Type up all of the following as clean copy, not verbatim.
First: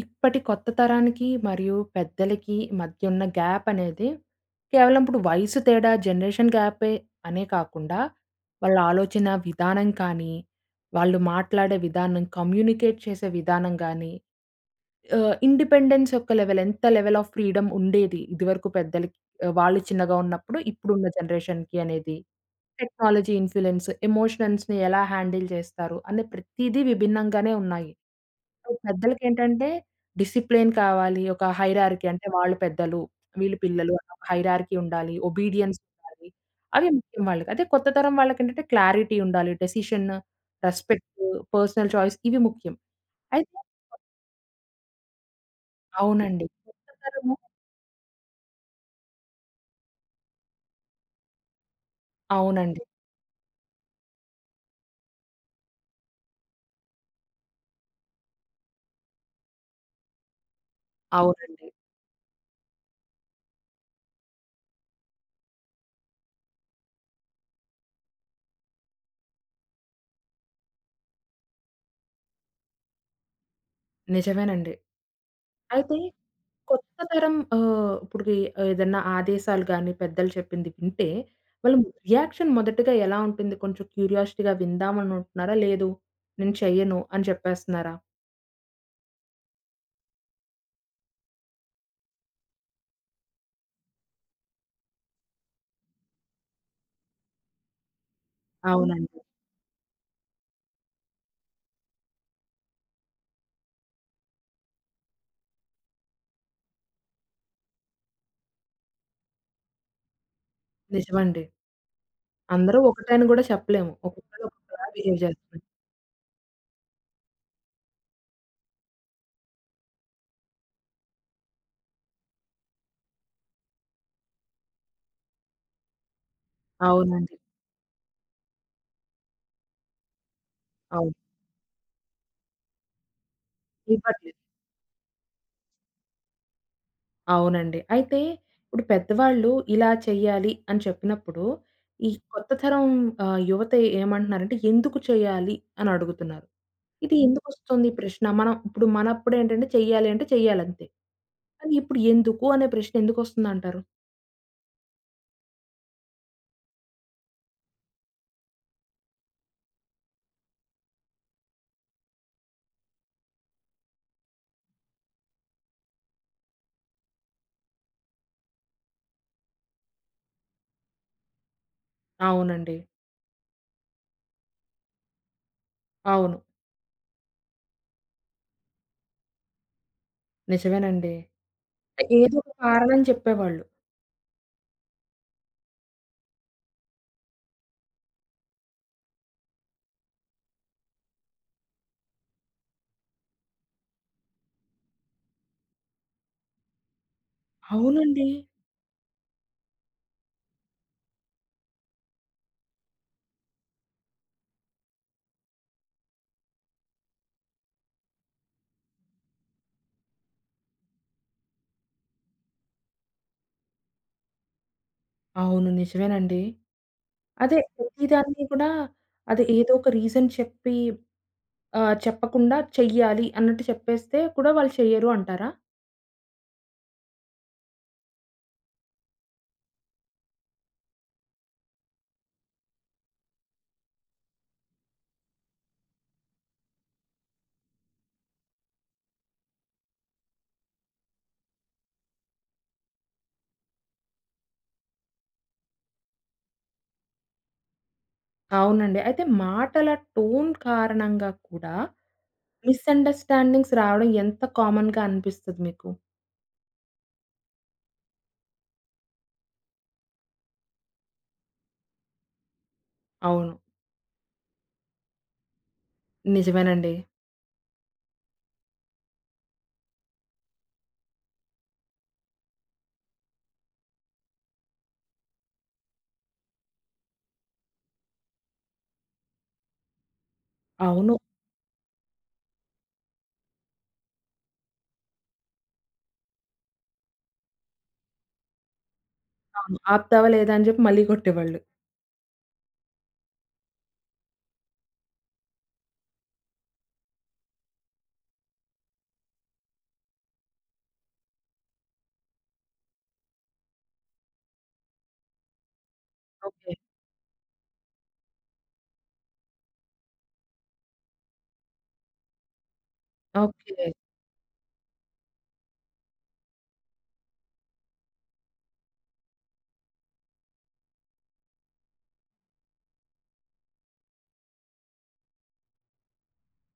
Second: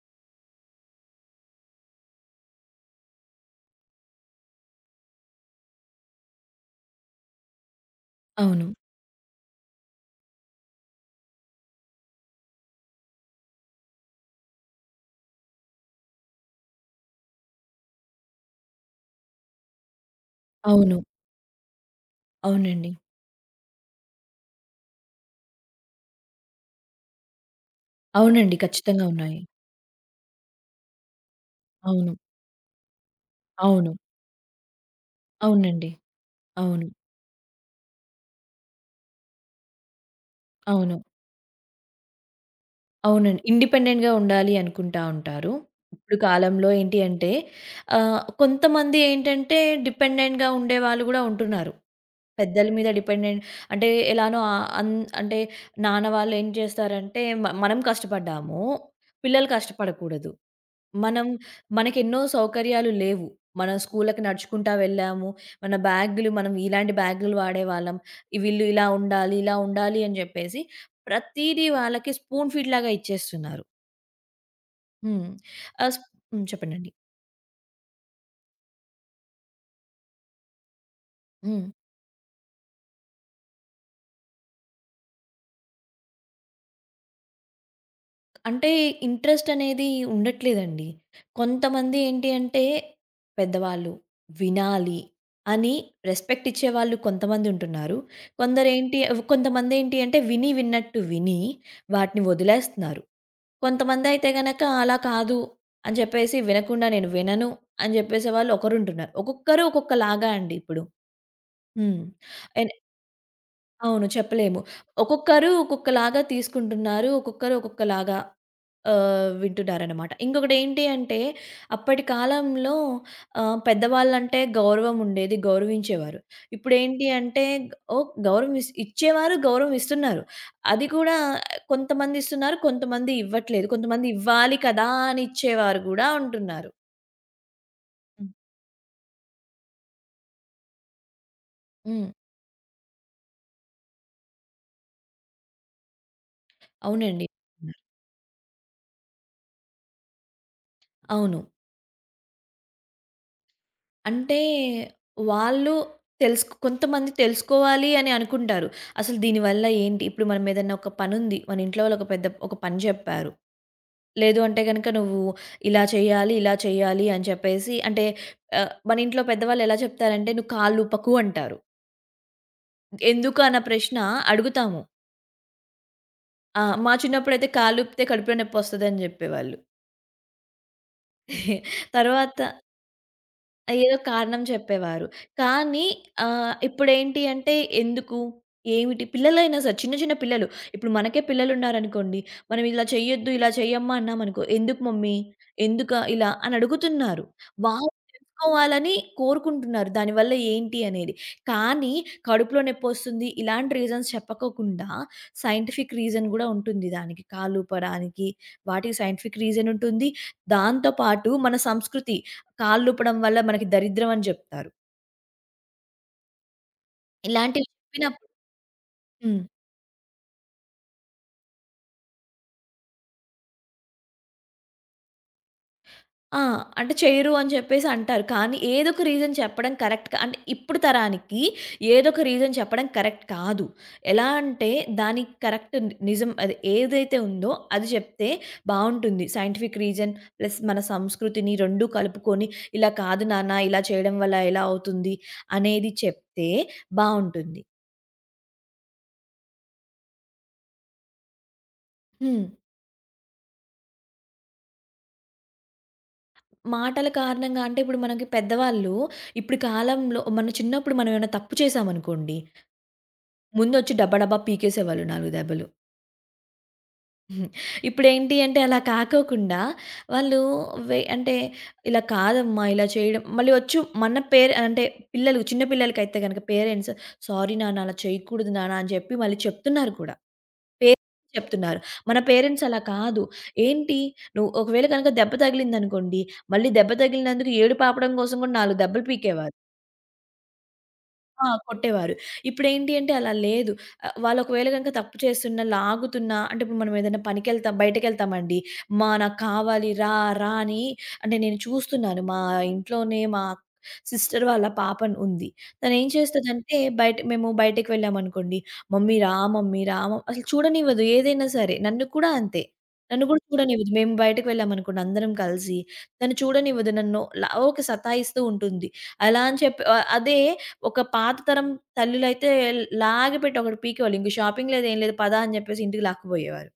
ఇప్పటి కొత్త తరానికి మరియు పెద్దలకి మధ్య ఉన్న గ్యాప్ అనేది కేవలం ఇప్పుడు వయసు తేడా, జనరేషన్ గ్యాపే అనే కాకుండా, అవును. వాళ్ళ ఆలోచన విధానం కానీ, వాళ్ళు మాట్లాడే విధానం, కమ్యూనికేట్ చేసే విధానం గానీ, ఇండిపెండెన్స్ యొక్క లెవెల్ ఎంత లెవెల్ ఆఫ్ ఫ్రీడమ్ ఉండేది ఇదివరకు పెద్దలకి వాళ్ళు చిన్నగా ఉన్నప్పుడు అవును. ఇప్పుడున్న జనరేషన్‌కి అనేది, అవునండి. టెక్నాలజీ ఇన్‌ఫ్లూయెన్స్, ఎమోషనల్స్‌ని ఎలా హ్యాండిల్ చేస్తారు అనే ప్రతీదీ విభిన్నంగానే ఉన్నాయి. అవునండి. ఖచ్చితంగా ఉన్నాయి. పెద్దలకేంటంటే డిసిప్లిన్ కావాలి. ఒక హైరార్కీ అవును. అంటే వాళ్ళు పెద్దలు, వీళ్ళు పిల్లలు అవును. అన్న ఒక హైరార్కీ ఉండాలి. ఒబీడియన్స్ అవునండి. ఉండాలి. అవును. అవి ముఖ్యం వాళ్ళకి. అదే కొత్త తరం వాళ్ళకేంటంటే క్లారిటీ ఉండాలి. డెసిషన్, అవును. రెస్పెక్ట్, పర్సనల్ చాయిస్ ఇవి ముఖ్యం. అవునండి. అయితే ఇండిపెండెంట్‌గా ఉండాలి అనుకుంటా ఉంటారు. ఇప్పుడు అవునండి. కాలంలో కొత్త ఏంటి అంటే తరము కొంతమంది ఏంటంటే డిపెండెంట్‌గా ఉండేవాళ్ళు గూడా ఉంటున్నారు. పెద్దల అవునండి. మీద డిపెండెంట్ అంటే ఎలానో ఆహ్, అన్ అంటే నాన్న వాళ్ళు ఏం చేస్తారంటే మనం కష్టపడ్డాము. పిల్లలు కష్టపడకూడదు. మనం అవునండి. మనకెన్నో సౌకర్యాలు లేవు. మనం స్కూళ్ళకి నడుచుకుంటా వెళ్ళాము. మన బ్యాగులు మనం ఇలాంటి బ్యాగులు వాడేవాళ్ళం. వీళ్ళు ఇలా ఉండాలి, ఇలా ఉండాలి అని చెప్పేసి ప్రతీదీ వాళ్ళకి స్పూన్ ఫీడ్ లాగా ఇచ్చేస్తున్నారు. నిజమేనండి. హ్మ్. ఆ! అయితే స్ప్ హ్మ్. చెప్పండండి. కొత్త తరం ఇప్పుడుకి ఏదన్నా ఆదేశాలు గాని, పెద్దలు చెప్పింది వింటే, హ్మ్. వాళ్ళ రియాక్షన్ మొదటగా ఎలా ఉంటుంది? కొంచెం క్యూరియాసిటీగా విందామనుకుంటున్నారా? లేదు నేను చెయ్యను అని చెప్పేస్తున్నారా? అంటే ఇంట్రెస్ట్ అనేది ఉండట్లేదండి. కొంతమంది ఏంటి అంటే పెద్దవాళ్ళు వినాలి అని రెస్పెక్ట్ ఇచ్చేవాళ్ళు కొంతమంది ఉంటున్నారు. కొందరేంటి అవునండి. కొంతమందేంటి అంటే విని విన్నట్టు విని వాటిని వదిలేస్తున్నారు. కొంతమందయితే గనక అలా కాదు అని చెప్పేసి వినకుండా నేను వినను అని జెప్పేసేవాళ్ళు ఒకరుంటున్నారు. ఒక్కొక్కరు ఒక్కొక్కలాగా అండి ఇప్పుడు. నిజమండి. హ్మ్. ఎన్ అందరూ ఒకటే అని గూడా చెప్పలేము. అవును, ఒక్కొక్కళ్ళు చెప్పలేము. ఒక్కొక్కలా బిహేవ్ ఒక్కొక్కరు చేస్తున్నారు. ఒక్కొక్కలాగా తీసుకుంటున్నారు. ఒక్కొక్కరు ఒక్కొక్కలాగా వింటున్నారనమాట. ఇంకొకటేంటి అంటే, అప్పటి కాలంలో పెద్దవాళ్ళంటే గౌరవం ఉండేది, గౌరవించేవారు. ఇప్పుడేంటి అవునండి. అంటే ఓహ్! గౌరవం ఇచ్చేవారు, గౌరవం ఇస్తున్నారు. అది అవును. కూడా కొంతమంది ఇస్తున్నారు, కొంతమంది ఇవ్వట్లేదు. కొంతమంది ఇవ్వట్లేదు. ఇవ్వాలి కదా! అని ఇచ్చేవారు గూడా ఉంటున్నారు. అవునండి. అయితే హ్మ్. ఇప్పుడు పెద్దవాళ్ళు ఇలా చెయ్యాలి అని చెప్పినప్పుడు, ఈ హ్మ్. కొత్త తరం యువత ఏమంటున్నారంటే, ఎందుకు చేయాలి అని అడుగుతున్నారు. ఇది అవునండి. ఎందుకొస్తుంది ఈ ప్రశ్న? మనం ఇప్పుడు మనప్పుడేంటంటే చెయ్యాలి అంటే చెయ్యాలంతే. అవును. కానీ ఇప్పుడు ఎందుకు అనే ప్రశ్న ఎందుకొస్తుందంటారు? అంటే వాళ్ళు కొంతమంది తెలుసుకోవాలి అని అనుకుంటారు. అసలు దీనివల్ల ఏంటి? ఇప్పుడు మనం ఏదన్నా ఒక పనుంది. మన ఇంట్లో వాళ్ళొక పెద్ద ఒక పని జెప్పారు. లేదు అంటే గనక నువ్వు ఇలా చేయాలి, ఇలా చేయాలి అని చెప్పేసి అంటే మన ఇంట్లో పెద్దవాళ్ళు ఎలా చెప్తారంటే, "నువ్వు కాళ్ళూపకు" అంటారు. అవునండి. ఎందుకు అన్న ప్రశ్న అడుగుతాము. అవును. ఆ! మా చిన్నప్పుడైతే కాళ్ళూపితే కడుపులో నొప్పొస్తదని జెప్పేవాళ్ళు. నిజమేనండి. ఏదో తర్వాత ఒక కారణం చెప్పేవాళ్ళు. ఏదో కారణం చెప్పేవారు. కానీ ఇప్పుడేంటి అంటే ఎందుకు? ఏమిటి? పిల్లలైనా సరే చిన్న చిన్న పిల్లలు. ఇప్పుడు మనకే పిల్లలున్నారనుకోండి. మనం ఇలా చెయ్యొద్దు, ఇలా చెయ్యమ్మా అన్నామనుకో, ఎందుకు మమ్మీ? ఎందుకా ఇలా అని అడుగుతున్నారు. వాళ్ళు అవునండి. తెలుసుకోవాలని కోరుకుంటున్నారు. దానివల్ల ఏంటి అనేది. కానీ కడుపులో నొప్పొస్తుంది ఇలాంటి రీజన్స్ చెప్పకోకుండా సైంటిఫిక్ రీజన్ గూడా ఉంటుంది దానికి. కాళ్ళూపడానికి వాటికి సైంటిఫిక్ రీజన్ ఉంటుంది. దాంతో పాటు మన సంస్కృతి కాళ్ళూపడం వల్ల మనకి దరిద్రం అని జెప్తారు. అవును. నిజమేనండి. అదే ఇలాంటివి చెప్పినప్పుడు ప్రతిదాన్ని కూడా హ్మ్. అది ఏదో ఒక రీజన్ చెప్పి చెప్పకుండా చెయ్యాలి అన్నట్టు చెప్పేస్తే కూడా వాళ్ళు చెయ్యరు అంటారా? ఆ! అంటే చెయ్యరు అని చెప్పేసి అంటారు. కానీ ఏదో ఒక రీజన్ చెప్పడం కరెక్ట్ కా అంటే ఇప్పుడు తరానికి ఏదో ఒక రీజన్ చెప్పడం కరెక్ట్ కాదు. ఎలా అంటే దానికి కరెక్ట్ ని నిజం అది ఏదైతే ఉందో అది చెప్తే బావుంటుంది. సైంటిఫిక్ రీజన్ ప్లస్ మన సంస్కృతిని 2 కలుపుకొని ఇలా కాదు నాన్న ఇలా చేయడం వల్ల ఎలా అవుతుంది అనేది చెప్తే బావుంటుంది. అవునండి. అయితే మాటల టోన్ కారణంగా కూడా హ్మ్. మిస్‌అండర్‌స్టాండింగ్స్ రావడం ఎంత కామన్‌గా అనిపిస్తది మీకు? మాటల కారణంగా అంటే ఇప్పుడు మనకి పెద్దవాళ్ళు ఇప్పుడు కాలంలో మన చిన్నప్పుడు మనం ఏమైనా తప్పు చేశామనుకోండి, అవును. ముందొచ్చి డబ్బా డబ్బా పీకేసేవాళ్ళు 4 దెబ్బలు. నిజమేనండి. ఇప్పుడేంటి అంటే అలా కాకోకుండా వాళ్ళు అంటే ఇలా కాదమ్మా ఇలా చేయడం మళ్ళీ ఒచ్చు మన పేరు అంటే పిల్లలు చిన్న పిల్లలకైతే గనక పేరెంట్స్ సారీ నాన్న అలా చేయకూడదు నాన్న అని చెప్పి మళ్ళీ చెప్తున్నారు కూడా. అవును. పేరెంట్స్ చెప్తున్నారు. మన పేరెంట్స్ అలా కాదు. ఏంటి నువ్వు ఒకవేళ కనుక దెబ్బ తగిలిందనుకోండి, మళ్ళీ దెబ్బ తగిలినందుకు ఏడుపాపడం కోసం కూడా 4 దెబ్బలు పీకేవారు. అవును. ఆపుతావా లేదా అని చెప్పి మళ్ళీ ఆ! కొట్టేవాళ్ళు. కొట్టేవారు. ఇప్పుడేంటి అంటే అలా లేదు. వాళ్ళు ఒకవేళ గనక తప్పు చేస్తున్నా, లాగుతున్నా అంటే ఇప్పుడు మనం ఏదైనా పనికెళ్తాం బయటకెళ్తామండి. నాకు కావాలి రా, రా అని అంటే నేను చూస్తున్నాను మా ఇంట్లోనే మా సిస్టర్ వాళ్ళ పాపను ఉంది. తనేం ఓకే. చేస్తదంటే బయట మేము బయటకి వెళ్ళామనుకోండి, "మమ్మీ రా మమ్మీ రా" అసలు చూడనివ్వదు ఏదైనా సరే. నన్ను కూడా అంతే. నన్ను కూడా ఓకే. చూడనివ్వదు. మేము బయటకి వెళ్ళామనుకోండి అందరం కలిసి, తను చూడనివ్వదు. నన్ను లా ఊకే సతాయిస్తూ ఉంటుంది. అలా అని చెప్పి అదే ఒక పాత తరం తల్లులైతే లాగిపెట్టి ఒకటి పీకేవాళ్ళు. ఇంక షాపింగ్ లేదు, ఏం లేదు పదా! అని జెప్పేసి ఇంటికి లాక్కుపోయేవారు.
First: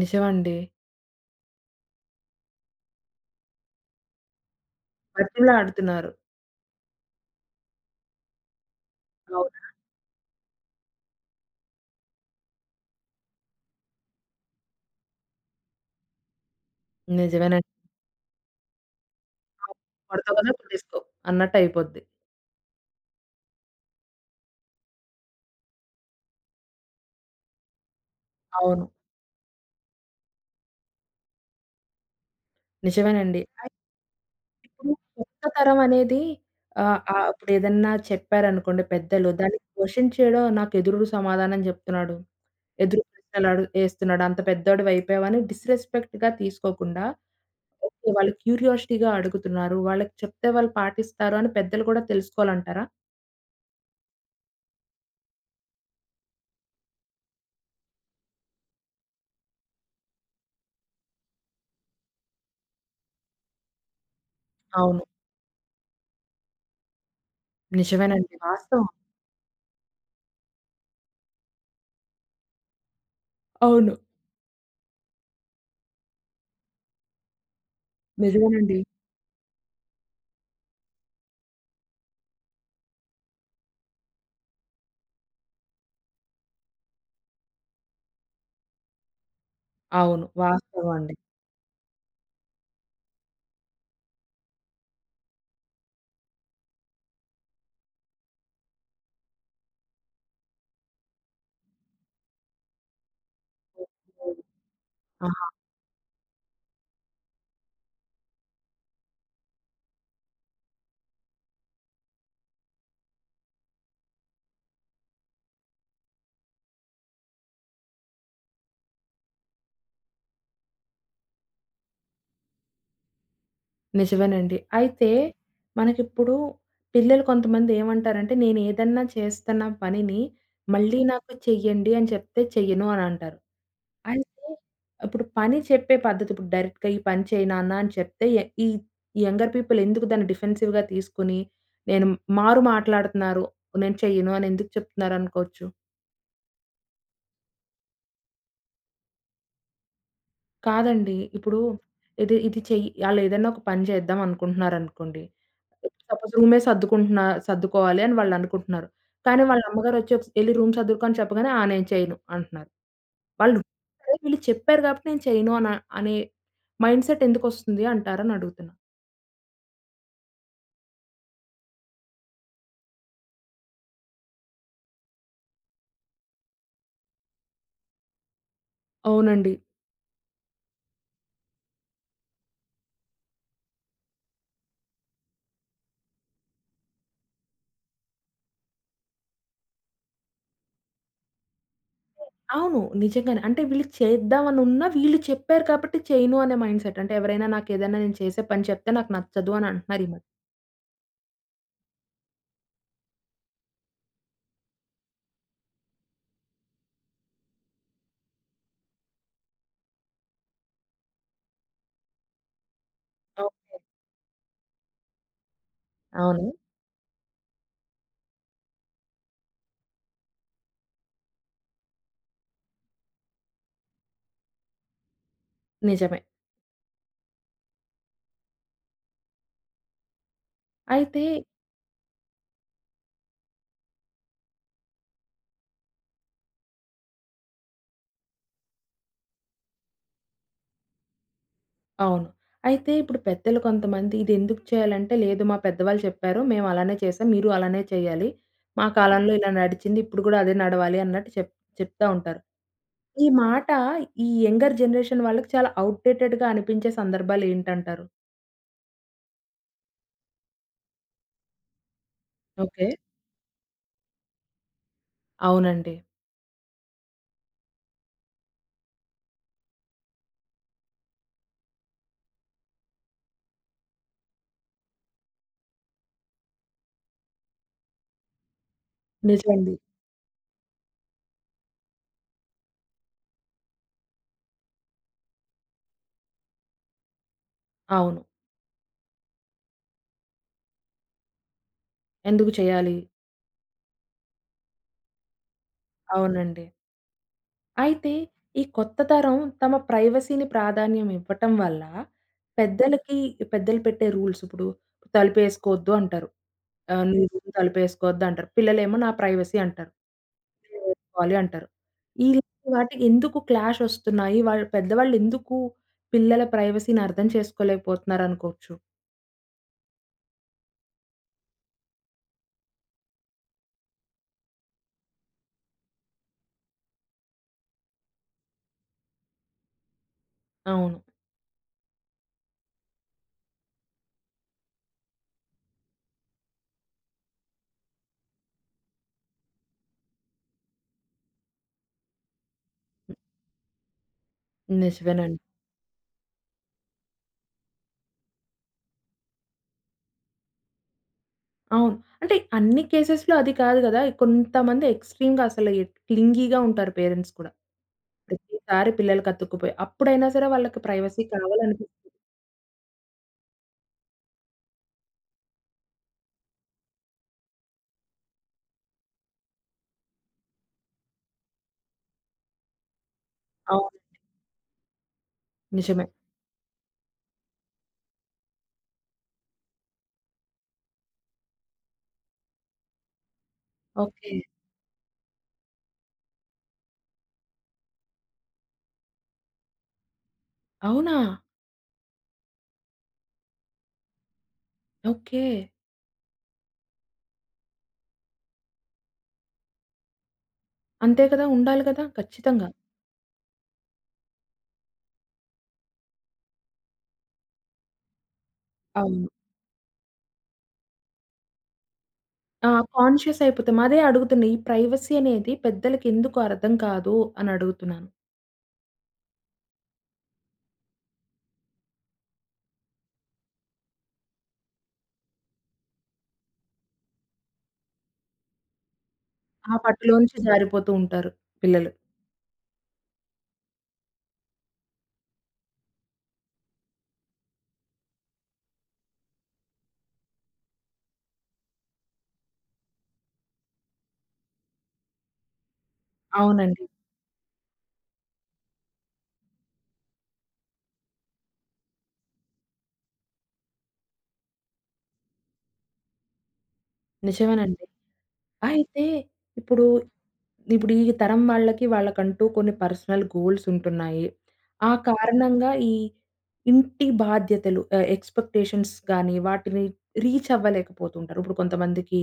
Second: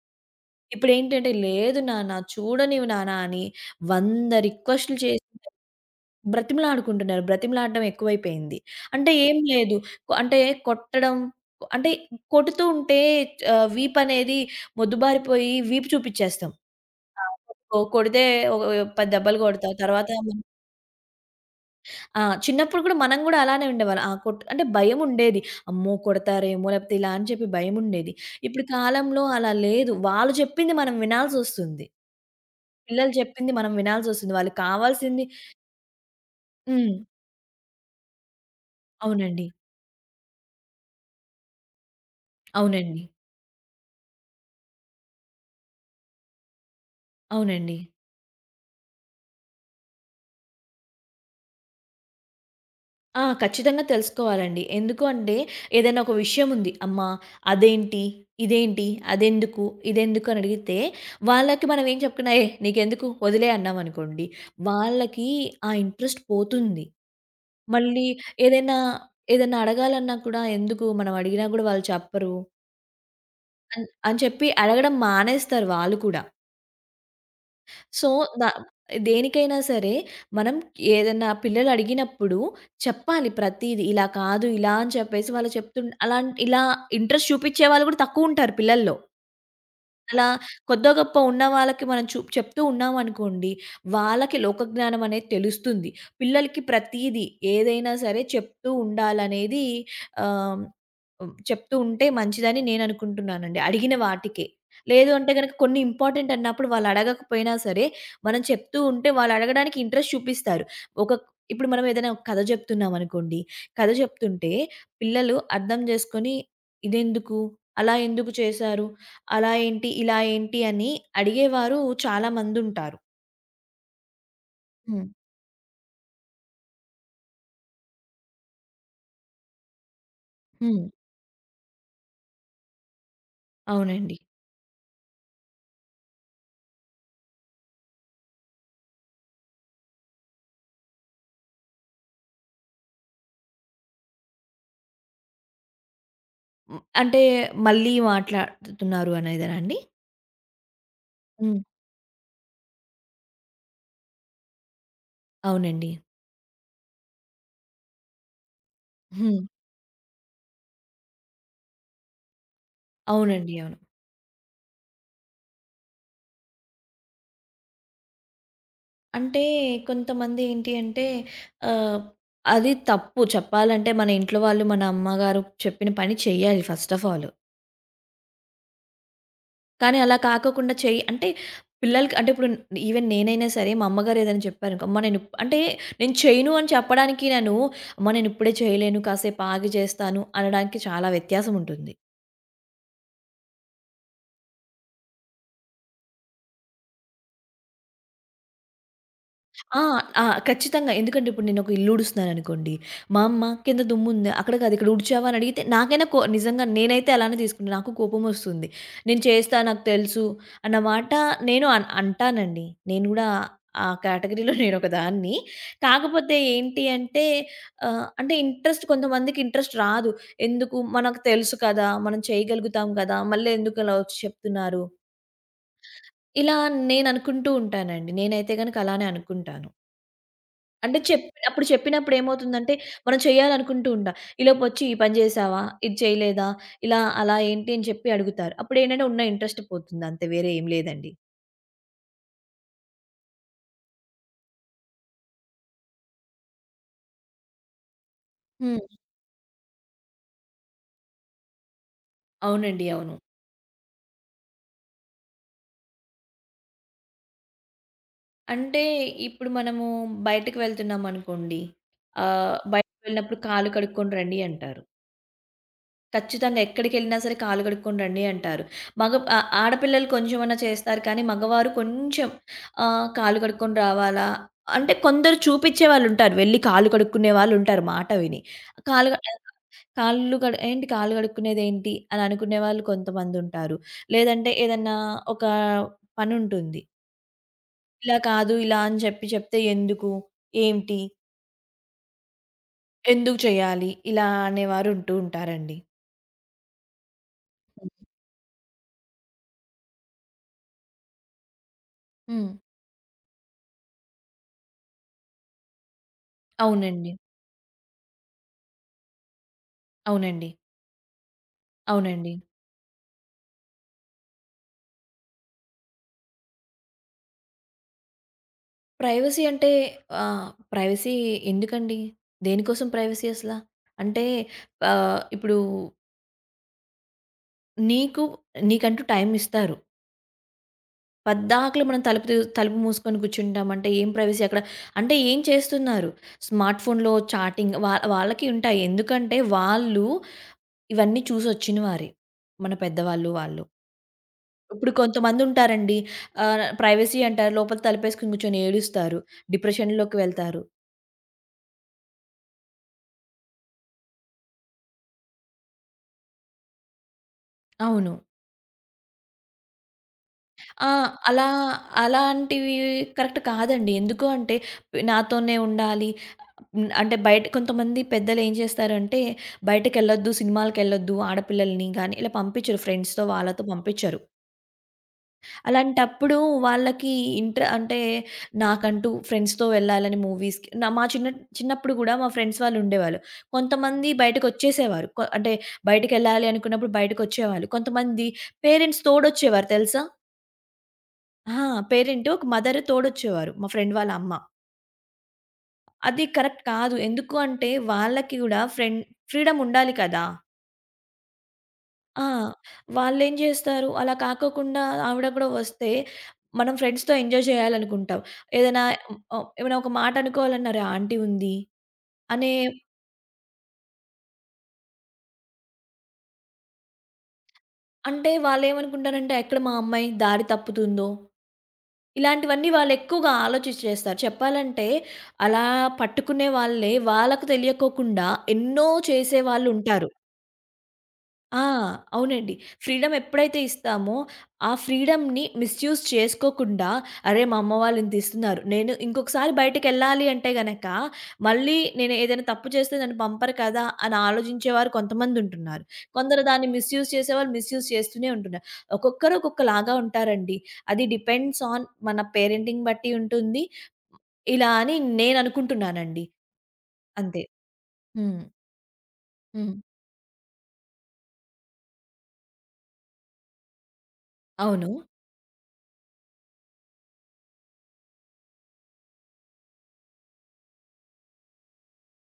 నిజమండి. ఇప్పుడేంటంటే, లేదు నాన్న, చూడనివ్వు నాన్న అని 100 రిక్వెస్ట్‌లు చేసి బతిమలాడుతున్నారు. బ్రతిమలాడుకుంటున్నారు. బ్రతిమలాడడం ఎక్కువైపోయింది. అంటే ఏం అవును. లేదు. అంటే కొట్టడం అంటే కొడుతూ ఉంటే వీపనేది మొద్దుబారిపోయి వీపు చూపిచ్చేస్తాం. ఆ! నిజమేనండి. కొడితే ఒక 10 దెబ్బలు కొడతావు. తర్వాత కొడతావు కదా కొట్టేసుకో అన్నట్టయిపోద్ది. ఆ! చిన్నప్పుడు కూడా మనం గూడా అలానే ఉండేవాళ్ళం. ఆ! కొట్ అంటే భయముండేది. అమ్మో! కొడతారేమో లేపోతే ఇలా అని చెప్పి భయముండేది. ఇప్పుడు అవును. కాలంలో అలా లేదు. వాళ్ళు చెప్పింది మనం వినాల్సొస్తుంది. పిల్లలు నిజమేనండి. చెప్పింది మనం అయితే వినాల్సొస్తుంది. వాళ్ళకి ఇప్పుడు కావాల్సింది కొత్త తరం అనేది హ్మ్. ఇప్పుడేదన్నా చెప్పారనుకోండి పెద్దలు, అవునండి. దాన్ని క్వెషన్ చేయడం నాకెదురు సమాధానం చెప్తున్నాడు. ఎదురు అవునండి. ప్రశ్నలడు ఏస్తున్నాడు. అంత పెద్దోడివైపోయావని డిస్‌రెస్పెక్ట్‌గా తీసుకోకుండా, అవునండి. ఓకే. వాళ్ళు క్యూరియాసిటీగా అడుగుతున్నారు. వాళ్ళకి చెప్తే వాళ్ళు పాటిస్తారు అని పెద్దలు కూడా తెలుసుకోవాలంటారా? ఆ! ఖచ్చితంగా తెలుసుకోవాలండి. ఎందుకు అంటే ఏదైనా ఒక విషయం ఉంది. అమ్మా! అదేంటి? ఇదేంటి? అదెందుకు? ఇదెందుకు? అని అడిగితే వాళ్ళకి మనం ఏం చెప్పకున్నా, "ఏ నీకెందుకు? వదిలేయ్" అన్నామనుకోండి. అవును. వాళ్ళకి ఆ ఇంట్రెస్ట్ పోతుంది. మళ్ళీ నిజమేనండి. ఏదైనా, వాస్తవం. ఏదైనా అడగాలన్నా కూడా ఎందుకు? మనం అడిగినా కూడా వాళ్ళు చెప్పరు. అవును. అని చెప్పి అడగడం మానేస్తారు వాళ్ళు కూడా. సో, ద నిజమేనండి. దేనికైనా సరే మనం ఏదన్నా పిల్లలు అడిగినప్పుడు చెప్పాలి ప్రతీది. ఇలా కాదు, ఇలా అని చెప్పేసి వాళ్ళు అలా ఇలా ఇంట్రెస్ట్ చూపిచ్చే వాళ్ళు కూడా తక్కువుంటారు పిల్లల్లో. అలా అవును. వాస్తవం కొద్దో అండి. గొప్పో ఉన్న వాళ్ళకి మనం చెప్తూ ఉన్నామనుకోండి, వాళ్ళకి లోకజ్ఞానం అనేది తెలుస్తుంది. పిల్లలకి ప్రతీదీ ఏదైనా సరే చెప్తూ ఉండాలనేది ఆహ్, హ్మ్. చెప్తూ ఉంటే మంచిదని నేననుకుంటున్నానండి. అడిగిన ఓకే. వాటికే. లేదు ఆ! అంటే గనక కొన్ని ఇంపార్టెంట్ అన్నప్పుడు వాళ్ళు అడగకపోయినా సరే, మనం చెప్తూ ఉంటే వాళ్ళు అడగడానికి ఇంట్రెస్ట్ చూపిస్తారు. ఒక ఇప్పుడు మనం ఏదైనా ఒక కథ చెప్తున్నామనుకోండి, కథ చెప్తుంటే పిల్లలు అర్థం జేసుకొని, "ఇదెందుకు? అలా ఎందుకు చేశారు? అలా ఏంటి? ఇలా ఏంటి? అని అడిగేవారు చాలా మందుంటారు. నిజమేనండి. హ్మ్. అయితే మనకిప్పుడు పిల్లలు కొంతమంది ఏమంటారంటే, నేనేదన్నా చేస్తున్న పనిని హ్మ్. మళ్ళీ నాకు చెయ్యండి అని చెప్తే చెయ్యను అని అంటారు. అవునండి. అయితే ఇప్పుడు పని చెప్పే పద్ధతి ఇప్పుడు డైరెక్ట్‌గా ఈ పని చేయి నాన్న అని చెప్తే ఈ యంగర్ పీపుల్ ఎందుకు దాన్ని డిఫెన్సివ్‌గా తీసుకొని, నేను మారు మాట్లాడుతున్నారు. నేను చెయ్యను అని ఎందుకు చెప్తున్నారు అనుకోవచ్చు? హ్మ్. అంటే మళ్ళీ మాట్లాడుతున్నారు అనేదేనా అండి? కాదండి. ఇప్పుడు హ్మ్. ఇది ఇది చెయ్యి ఆళ్ళేదైనా ఒక పని చేద్దాం అనుకుంటున్నారనుకోండి. అవునండి. సపోజ్ రూమే సర్దుకుంటున్నా సర్దుకోవాలి అని వాళ్ళనుకుంటున్నారు. హ్మ్. కానీ వాళ్ళ అమ్మగారొచ్చి ఒకసా "ఎళ్లి రూమ్ సర్దుకో" అని చెప్పగానే "ఆ! నేను చేయను" అంటున్నారు. అవునండి. వాళ్ళు అవును. సరే వీళ్ళు చెప్పారు కాబట్టి నేను చేయను అనే మైండ్ సెట్ ఎందుకొస్తుంది అంటారని అడుగుతున్నా? అంటే కొంతమంది ఏంటి అంటే ఆహ్, అది తప్పు చెప్పాలంటే మన ఇంట్లో వాళ్ళు మన అమ్మగారు చెప్పిన పని చేయాలి ఫస్ట్ ఆఫ్ ఆల్. అవునండి. కానీ అలా కాకోకుండా చెయ్యి అంటే పిల్లలకి అంటే ఇప్పుడు ఈవెన్ నేనైనా సరే మా అమ్మగారు ఏదైనా చెప్పారనుకో, అమ్మ నేను ఇప్ అంటే నేను చేయను అని చెప్పడానికి నేను, అమ్మ నేనిప్పుడే చేయలేను కాసేపు ఆగి చేస్తాను అనడానికి చాలా వ్యత్యాసం ఉంటుంది. అవును. నిజంగానే. అంటే వీళ్ళు చేద్దామనున్నా వీళ్ళు చెప్పారు కాబట్టి చేయను అనే మైండ్ సెట్. అంటే ఎవరైనా నాకేదైనా నేను చేసే పని చెప్తే నాకు నచ్చదు అని ఆ! అంటున్నారు ఈ ఆ! మధ్య. ఖచ్చితంగా. ఎందుకంటే ఇప్పుడు నేనొక ఇల్లు ఊడుస్తున్నాననుకోండి, మా అమ్మ "కింద దుమ్ముంది, అక్కడ కాదు ఇక్కడ ఊడ్చావా?" అని అడిగితే నాకైనా నిజంగా నేనైతే అలానే తీసుకుంటా. నాకు కోపమొస్తుంది. నేను చేస్తా, నాకు తెలుసు అన్న మాట నేను అంటానండి. నేను గూడా అవు- ఆ కేటగరీలో నేనొక దాన్ని. కాకపోతే అవును. ఏంటి అంటే అంటే కొంతమందికి ఇంట్రెస్ట్ రాదు. ఎందుకు మనకు తెలుసు కదా! మనం చేయగలుగుతాం కదా! మళ్ళీ ఎందుకలా వచ్చి చెప్తున్నారు? నిజమే. ఇలా నేననుకుంటూ ఉంటానండి. నేనైతే గనక అలానే అనుకుంటాను. అంటే అయితే చెప్పినప్పుడు ఏమవుతుందంటే, మనం చేయాలనుకుంటూ ఉంటా. ఈలోపొచ్చి "ఈ పని చేశావా? ఇది చేయలేదా? ఇలా అలా ఏంటి?" అని చెప్పి అడుగుతారు. అప్పుడేంటంటే ఉన్న ఇంట్రెస్ట్ పోతుంది అంతే. వేరే ఏం లేదండి. అవును. అయితే ఇప్పుడు పెద్దలు కొంతమంది ఇదెందుకు చేయాలంటే, లేదు మా పెద్దవాళ్ళు చెప్పారు. మేము అలానే చేసాం. మీరు అలానే చేయాలి. మా హ్మ్. కాలంలో ఇలా నడిచింది. ఇప్పుడు గూడా అదే నడవాలి అన్నట్టు చెప్తా ఉంటారు. అవునండి. అవును. ఈ మాట ఈ యంగర్ జనరేషన్ వాళ్ళకి చాలా ఔట్‌డేటెడ్‌గా అనిపించే సందర్భాలేంటంటారు? అంటే ఇప్పుడు మనము బయటకి వెళ్తున్నామనుకోండి. ఓకే. బయటకి వెళ్ళినప్పుడు కాళ్ళు కడుక్కొని రండి అంటారు. అవునండి. ఖచ్చితంగా. ఎక్కడికెళ్ళినా సరే కాళ్ళు కడుక్కొని రండి అంటారు. మగ ఆ ఆడపిల్లలు కొంచెమన్నా చేస్తారు కానీ, మగవారు కొంచెం కాళ్ళు కడుక్కొని రావాలా? అంటే కొందరు చూపిచ్చేవాళ్ళుంటారు. వెళ్లి కాళ్ళు కడుక్కునే వాళ్ళుంటారు మాట విని. కాళ్ళు ఆహ్, నిజమండి. కాళ్ళు కడు ఏంటి కాళ్ళు కడుక్కునేదేంటి? అని అనుకునే వాళ్ళు కొంతమందుంటారు. లేదంటే ఏదన్నా ఒక పనుంటుంది. ఇలా అవును. కాదు, ఇలా అని చెప్పి చెప్తే ఎందుకు? ఏంటి? ఎందుకు చేయాలి? ఎందుకు చేయాలి? ఇలా అనేవారు ఉంటూ ఉంటారండి. అవునండి. హ్మ్. అయితే, ఈ కొత్త తరం తమ ప్రైవసీని ప్రాధాన్యం ఇవ్వటం వల్ల, హ్మ్. పెద్దలకి పెద్దలు పెట్టే రూల్స్ ఇప్పుడు తలుపేసుకోవద్దు అంటారు. అవునండి. "నీ రూమ్ తలుపేసుకోవద్దు" అంటారు. పిల్లలేమో నా ప్రైవసీ అంటారు. అవునండి. "నేనేసుకోవాలి" అంటారు. అవునండి. ఇలాంటి వాటికి ఎందుకు క్లాష్ ఒస్తున్నాయి? వాళ్ళు పెద్దవాళ్ళు ఎందుకు పిల్లల ప్రైవసీని అర్థం చేసుకోలేకపోతున్నారనుకోవచ్చు. ప్రైవసీ అంటే ఆహ్, ప్రైవసీ ఎందుకండి? దేనికోసం ప్రైవసీ అసలా? అంటే ఇప్పుడు నీకు నీకంటూ టైమ్ ఇస్తారు. అవును. పద్దాకల మనం తలుపు మూసుకొని కూర్చుంటామంటే ఏం ప్రైవసీ అక్కడ? అంటే ఏం చేస్తున్నారు? స్మార్ట్ ఫోన్‌లో చాటింగ్ వాళ్ళకి ఉంటాయి. ఎందుకంటే వాళ్ళు ఇవన్నీ చూసొచ్చిన వారే. మన పెద్దవాళ్ళు వాళ్ళు. ఇప్పుడు నిజమేనండి. కొంతమందుంటారండి ప్రైవసీ అంటారు. లోపల తలుపేసుకొని కూర్చొని ఏడుస్తారు. డిప్రెషన్‌లోకి వెళ్తారు. అవును. అంటే అన్ని కేసెస్‌లో అది కాదు గదా! కొంతమంది ఎక్స్‌ట్రీమ్‌గా అసలు క్లింగీగా ఉంటారు పేరెంట్స్ కూడా. అవును. ప్రతిసారి పిల్లలకి అతుక్కుపోయి. అప్పుడైనా సరే వాళ్ళకి ఆ! ప్రైవసీ అలా కావాలనిపిస్తుంది. అలాంటివి కరెక్ట్ కాదండి. ఎందుకు అంటే నాతోనే ఉండాలి. హ్మ్. అంటే బయట కొంతమంది పెద్దలేం చేస్తారంటే బయటకెళ్ళొద్దు, సినిమాలకెళ్ళొద్దు ఆడపిల్లల్ని గాని ఇలా పంపించరు. ఫ్రెండ్స్‌తో వాళ్ళతో అవును. పంపించరు. నిజమే. అలాంటప్పుడు వాళ్ళకి అంటే నాకంటూ ఫ్రెండ్స్‌తో వెళ్ళాలని మూవీస్‌కి నా మా చిన్న చిన్నప్పుడు గూడా మా ఫ్రెండ్స్ వాళ్ళు ఉండేవాళ్ళు. కొంతమంది ఓకే. బయటకొచ్చేసేవారు. అంటే బయటికెళ్ళాలి అనుకున్నప్పుడు బయటకొచ్చేవాళ్ళు. కొంతమంది పేరెంట్స్ తోడొచ్చేవారు తెలుసా? అవునా? ఆ! పేరెంట్ ఒక మదర్ తోడొచ్చేవారు. మా ఫ్రెండ్ వాళ్ళ అమ్మ. ఓకే. అది కరెక్ట్ కాదు. ఎందుకు అంటే వాళ్ళకి గూడా ఫ్రీడమ్ ఉండాలి కదా! అంతే కదా! ఉండాలి కదా! ఆ! ఖచ్చితంగా. వాళ్ళేం జేస్తారు అలా కాకోకుండా ఆవిడ గూడా వస్తే మనం ఫ్రెండ్స్‌తో ఎంజాయ్ జేయాలనుకుంటాం. ఏదైనా అవును. ఏమైనా ఒక మాట అనుకోవాలన్నా "అరే! ఆంటీ ఉంది" అనే ఆ! కాన్షియస్ అయిపోతాం. అదే అడుగుతున్నా. ఈ ప్రైవసీ అనేది పెద్దలకి ఎందుకు అర్థం కాదు అని అడుగుతున్నాను. అంటే వాళ్ళేమనుకుంటారంటే ఎక్కడ మా అమ్మాయి దారి తప్పుతుందో! ఇలాంటివన్నీ వాళ్ళెక్కువగా ఆలోచించి చేస్తారు. చెప్పాలంటే అలా పట్టుకునే వాళ్ళే వాళ్ళకు తెలియకోకుండా ఎన్నో ఆ చేసేవాళ్ళుంటారు. పట్టులోంచి జారిపోతూ ఉంటారు ఆ! పిల్లలు. అవునండి. ఫ్రీడమ్ ఎప్పుడైతే ఇస్తామో, ఆ ఫ్రీడమ్‌ని మిస్‌యూజ్ చేసుకోకుండా, అరే! మా అమ్మ వాళ్ళు ఇంతిస్తున్నారు. నేను ఇంకొకసారి బయటికెళ్ళాలి అంటే గనక, మళ్ళీ నేను ఏదైనా తప్పు చేస్తే నన్ను పంపరు కదా! అని ఆలోచించేవారు కొంతమందుంటున్నారు. కొందరు దాన్ని అవునండి. మిస్‌యూజ్ చేసేవాళ్ళు మిస్‌యూజ్ చేస్తూనే ఉంటున్నారు. ఒక్కొక్కరు ఒక్కొక్కలాగా ఉంటారండి. అది డిపెండ్స్ ఆన్ మన పేరెంటింగ్ బట్టి ఉంటుంది. ఇలా అని నేననుకుంటున్నానండి. అంతే. నిజమేనండి. హ్మ్. అయితే హ్మ్. ఇప్పుడు ఇప్పుడు ఈ తరం వాళ్ళకి వాళ్ళకంటూ కొన్ని పర్సనల్ గోల్స్ ఉంటున్నాయి. అవును. ఆ కారణంగా ఈ ఇంటి బాధ్యతలు ఎక్స్‌పెక్టేషన్స్ గాని వాటిని రీచ్ అవ్వలేకపోతుంటారు. ఇప్పుడు కొంతమందికి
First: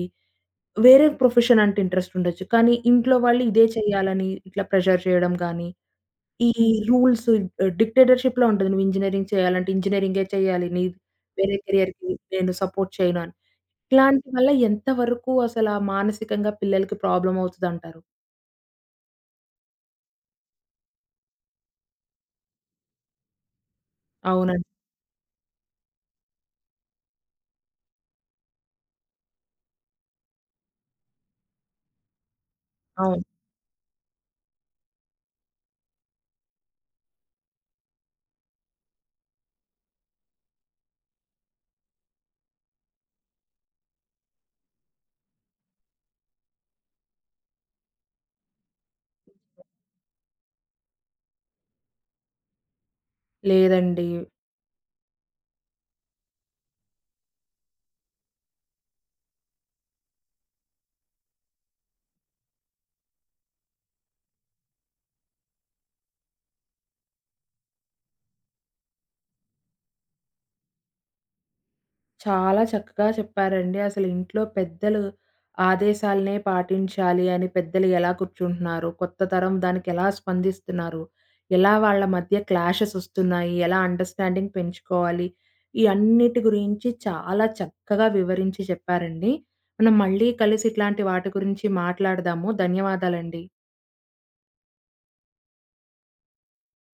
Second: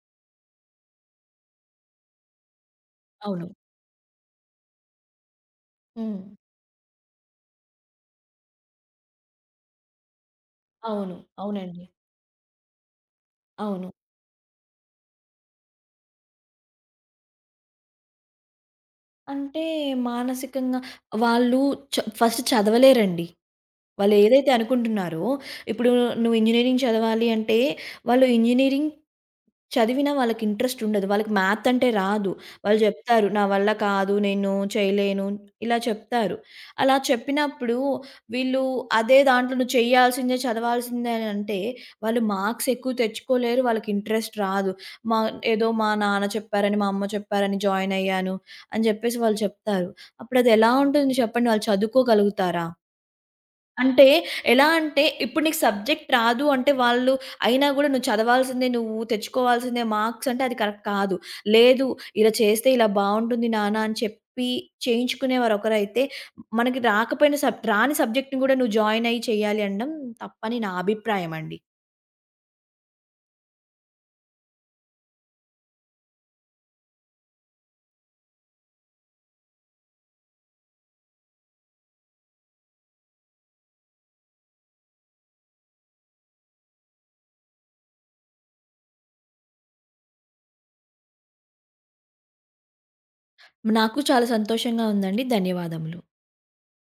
వేరే ప్రొఫెషన్ అంటే ఇంట్రెస్ట్ ఉండొచ్చు. కానీ ఇంట్లో వాళ్ళు అవును. ఇదే చేయాలని ఇట్లా ప్రెషర్ చేయడం గాని, హ్మ్. ఈ రూల్స్ డిక్టేటర్‌షిప్‌లా ఉంటది. నువ్వు ఇంజినీరింగ్ చేయాలంటే ఇంజినీరింగే చేయాలి. నీ అవును. వేరే అవునండి. కేరియర్‌కి నేను సపోర్ట్ చేయను అని. అవును. ఇలాంటి వల్ల ఎంత వరకు అసల మానసికంగా పిల్లలకి ప్రాబ్లమ్ అవుతదంటారు? అంటే మానసికంగా వాళ్ళు ఫస్ట్ చదవలేరండి. వాళ్ళేదైతే అవునండి. అనుకుంటున్నారో, ఇప్పుడు నువ్వు ఇంజినీరింగ్ చదవాలి అంటే, వాళ్ళు ఇంజినీరింగ్ చదివినా వాళ్ళకి ఇంట్రెస్ట్ ఉండదు. వాళ్ళకి మ్యాథ్ అంటే రాదు. వాళ్ళు అవును. చెప్తారు, "నా వల్ల కాదు. నేను చేయలేను." ఇలా చెప్తారు. అలా చెప్పినప్పుడు వీళ్ళు అదే దాంట్లో నువ్వు చేయాల్సిందే, చదవాల్సిందే అని అంటే, వాళ్ళు మార్క్స్ ఎక్కువ తెచ్చుకోలేరు. వాళ్ళకి ఇంట్రెస్ట్ రాదు. మా ఏదో మా నాన్న చెప్పారని, మా అమ్మ చెప్పారని జాయిన్ అయ్యాను. అని జెప్పేసి వాళ్ళు చెప్తారు. అప్పుడదెలా ఉంటుంది చెప్పండి? వాళ్ళు చదువుకోగలుగుతారా? లేదండి. అంటే ఎలా అంటే ఇప్పుడు నీకు సబ్జెక్ట్ రాదు అంటే వాళ్ళు అయినా గూడా నువ్వు చదవాల్సిందే, నువ్వు తెచ్చుకోవాల్సిందే మార్క్స్ అంటే అది కరెక్ట్ కాదు. లేదు ఇలా చేస్తే ఇలా బావుంటుంది నాన్న అని చెప్పి చేయించుకునేవారు ఒకరైతే, మనకి రాకపోయిన రాని సబ్జెక్ట్‌ని గూడా నువ్వు జాయిన్ అయ్యి చేయాలి అనడం తప్పని నా అభిప్రాయం అండి. చాలా చక్కగా చెప్పారండి. అసలు ఇంట్లో పెద్దలు ఆదేశాలనే పాటించాలి అని పెద్దలు ఎలా కూర్చుంటున్నారు? కొత్త తరం దానికెలా స్పందిస్తున్నారు? ఎలా వాళ్ళ మధ్య క్లాషెస్ ఒస్తున్నాయి? ఎలా అండర్‌స్టాండింగ్ పెంచుకోవాలి? ఈ అన్నిటి గురించి చాలా చక్కగా వివరించి చెప్పారండి. మనం మళ్ళీ కలిసి ఇట్లాంటి వాటి గురించి మాట్లాడదాము. ధన్యవాదాలండి. నాకు చాలా సంతోషంగా ఉందండి. ధన్యవాదములు.